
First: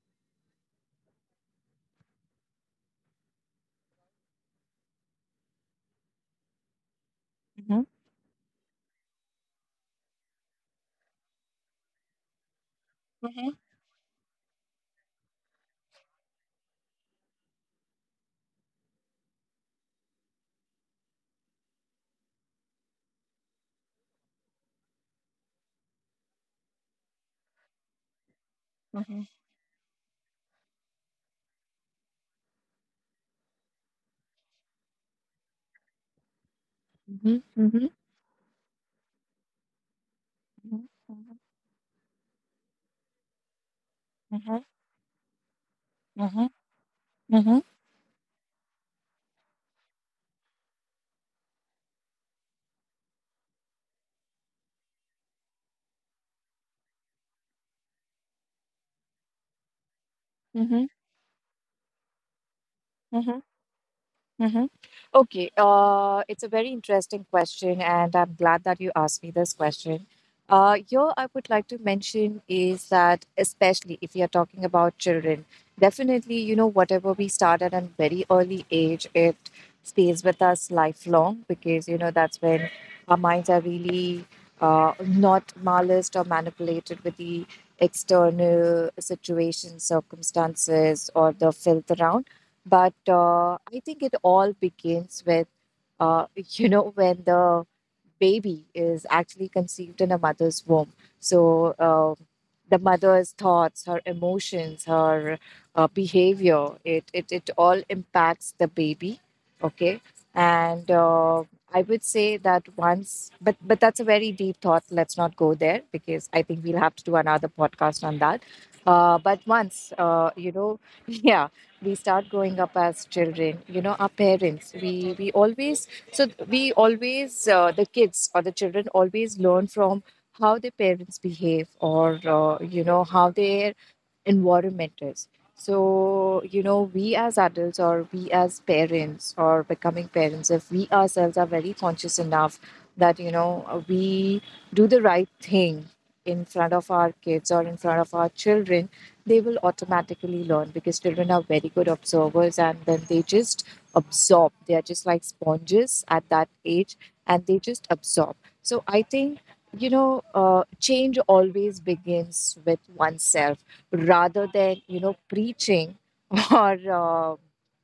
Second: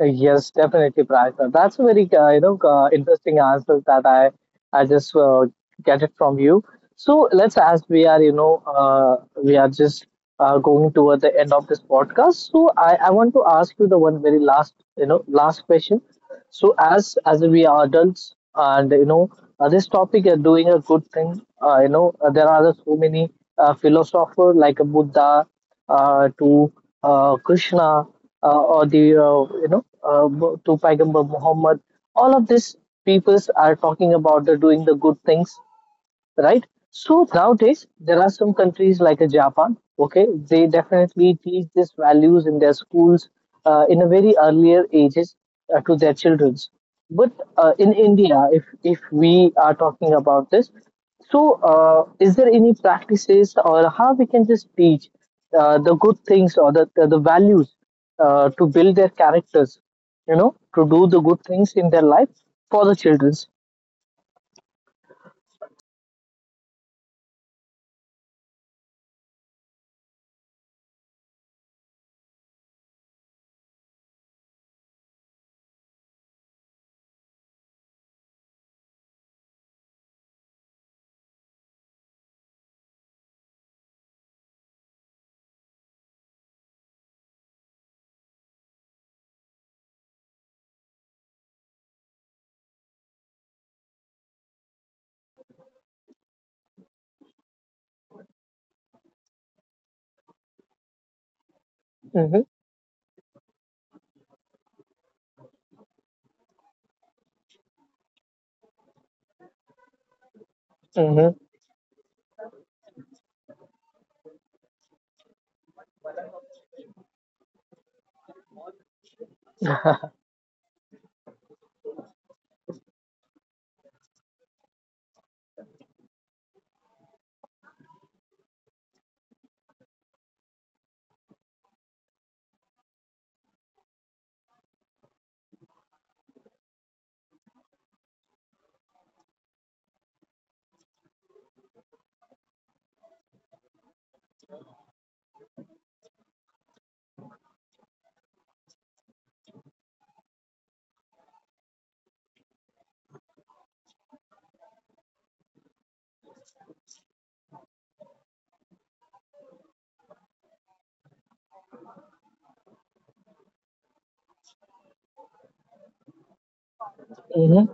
Uh, Yes, definitely, Prajna. That's a very uh, you know uh, interesting answer that I I just uh, get it from you. So let's,
Mhm,
as we are you know uh, we are just uh, going toward the end of this podcast. So I I want
mhm,
to ask you the one very last you know last question. So as as we are adults, and you know uh, this topic is doing a good thing. Uh, you know uh, there are so many uh, philosopher like a Buddha uh, to uh, Krishna uh, or the
mhm,
uh, you know uh, to Paigambar Muhammad. All of these peoples are talking about the doing the good things, right? So
mhm,
nowadays
mhm,
there are some countries like uh, Japan. Okay, they
mhm,
definitely teach these values in their schools uh, in a very
mhm,
earlier ages uh, to their
mhm,
childrens. But
mhm, mhm,
uh, in India, if if we are talking about this, so uh, is there any practices, or how we can just teach uh, the good things or the the, the values uh, to build their characters? You know, to
mhm.
do the good things in their life for the
Mhm.
childrens.
Mm-hmm. Okay, uh, it's a very interesting question, and I'm glad that you asked me this question. Uh, here, I would like to mention is that, especially if you're talking about children, definitely, you know, whatever we start at a very early age, it stays with us lifelong because, you know, that's when our minds are really uh, not maliced or manipulated with the external situations, circumstances, or the filth around. But uh, I think it all begins with, uh, you know, when the baby is actually conceived in a mother's womb. So um,
Mm-hmm,
the mother's thoughts, her emotions, her uh, behavior, it, it, it all impacts the baby. Okay. And
mm-hmm,
uh, I would say that once, but but that's a very deep thought. Let's not go there because I think we'll have to do another podcast on that. Uh, but once, uh, you know, yeah, we start growing up as children. You know, our parents, we we always, so we always, uh, the kids or the children always learn from how their parents behave, or uh, you know, how their environment is. So, you know, we as adults or we as parents or becoming parents, if we ourselves are very conscious enough that, you know, uh, we do the right thing in front of our kids or in front of our children, they will automatically learn because children are very good observers, and then they just absorb. They are just like sponges at that age, and they just absorb. So I think, you know, uh, change always begins with oneself rather than, you know, preaching or, uh,
mm-hmm,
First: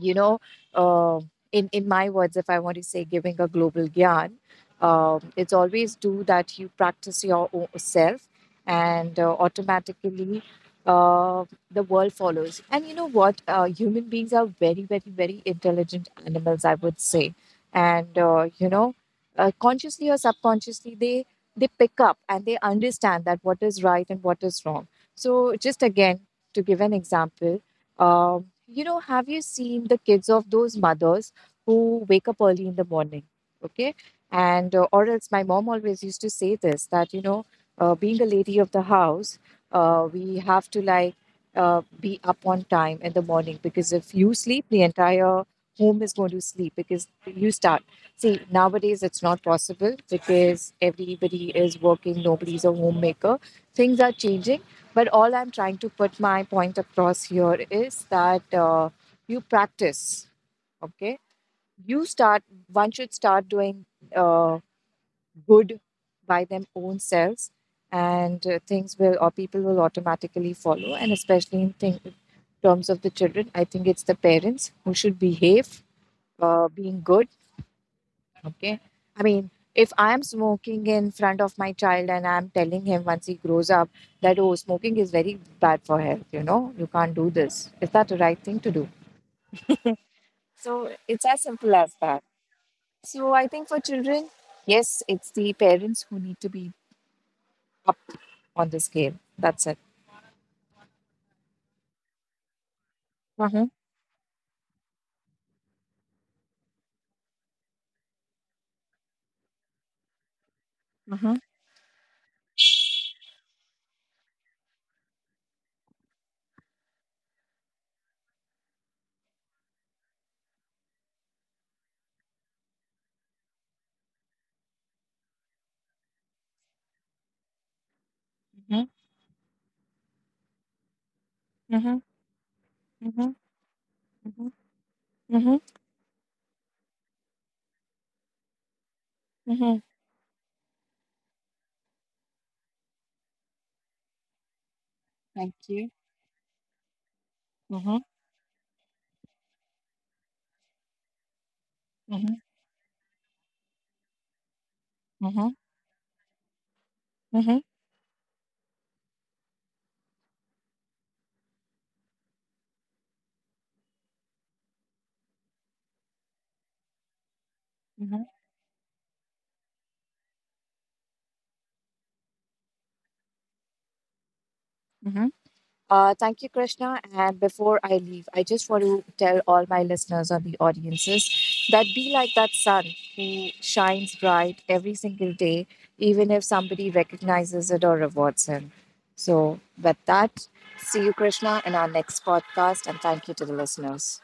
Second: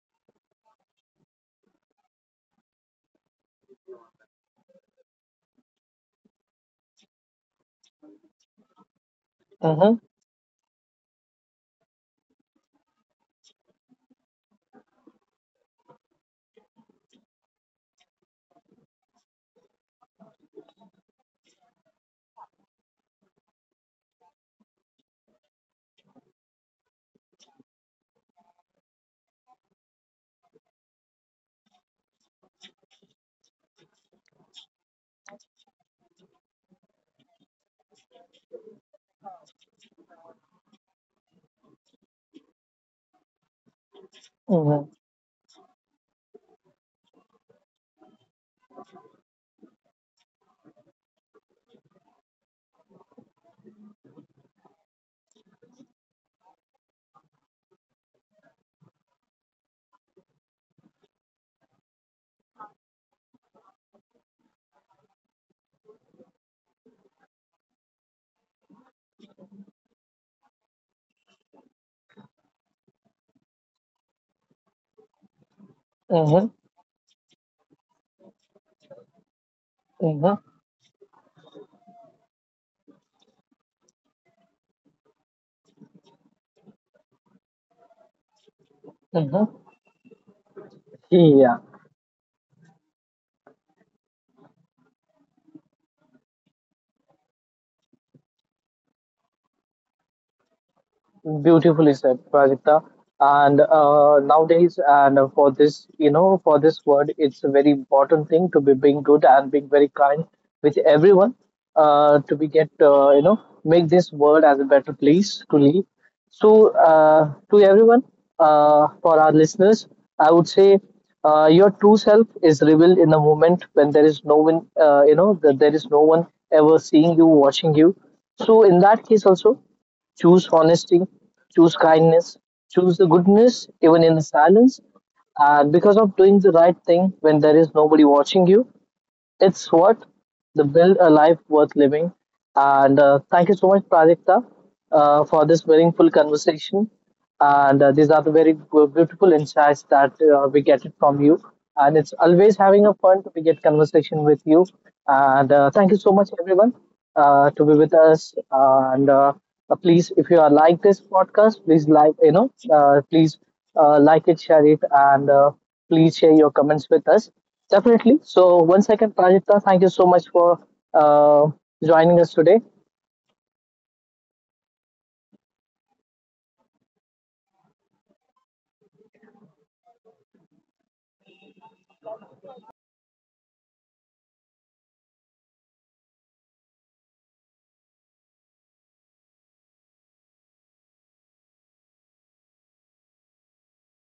you know, uh, in in my words, if I want to say, giving a global gyan, um, it's always do that you practice your own self, and uh,
mm-hmm.
automatically uh, the world follows. And you know what? Uh, human beings are very, very, very intelligent animals, I would say, and uh, you know, uh, consciously or subconsciously, they they pick up and they understand that what is right and what is wrong. So just again, to give an example, um, you know, have you seen the kids of those mothers who wake up early in the morning? Okay. And, uh, or else my mom always used to say this that, you know, uh, being a lady of the house, uh, we have to, like uh, be up on time in the morning because if you
Ừ
sleep, the
hứm,
entire home is going to sleep because you start. See, nowadays it's not possible because everybody is working, nobody's a homemaker. Things are changing, but all I'm trying to put my point across here is that uh, you practice, okay? You start, one should start doing uh, good by them own selves, and uh, things will, or people will automatically follow. And especially in thing, terms of the children, I think it's the parents who should behave,
ừ hứm,
uh, being good. Okay. I mean, if
ừ
I'm
hứm,
smoking in front of my child and I'm telling him once he grows up that, oh, smoking is very bad for health, you know, you can't do this. Is that the right thing to do?
ừm hứm.
So it's as
Thì, à.
simple as that. So I think for children, yes, it's the parents who need to be up on the scale. That's it.
Beautifully said, Pradipta.
Mm-hmm.
And uh, nowadays, and uh, for this, you know, for this word, it's a very important thing to be being good and being very kind with
Mm-hmm.
everyone. Uh, to be get, uh, you know, make this world as a better place to live. So, uh, to everyone, uh, for our listeners, I would say, uh, your true self is revealed in a moment when there is no one, uh, you know, that there is no one ever seeing you, watching you. So, in that case, also. Choose honesty,
Mm-hmm.
choose kindness, choose
Mm-hmm.
the
Mm-hmm.
goodness even in the silence.
Mm-hmm. Mm-hmm.
And because of doing the right thing when there is nobody watching you,
Mm-hmm.
it's what? The build a life worth living. And uh, thank you so much, Prajakta,
Thank you.
uh, for this meaningful conversation.
Mm-hmm.
And uh, these are the very bu- beautiful insights that uh, we get it from you.
Mm-hmm.
And it's always having a fun to get conversation with you.
Mm-hmm.
And uh, thank you so much, everyone,
Mm-hmm.
uh, to be with us. And uh, uh, please, if you are like this podcast, please like, you know, uh, please uh, like it, share it, and uh, please share your comments with us. Definitely. So, once again, Pranjita, thank you so much for uh, joining us today.
Mm-hmm. Uh, thank you, Krishna. And before I leave, I just want to tell all my listeners or the audiences that be like that sun who shines bright every single day, even if somebody recognizes it or rewards him. So, with that, see you, Krishna, in our next podcast. And thank you to the listeners.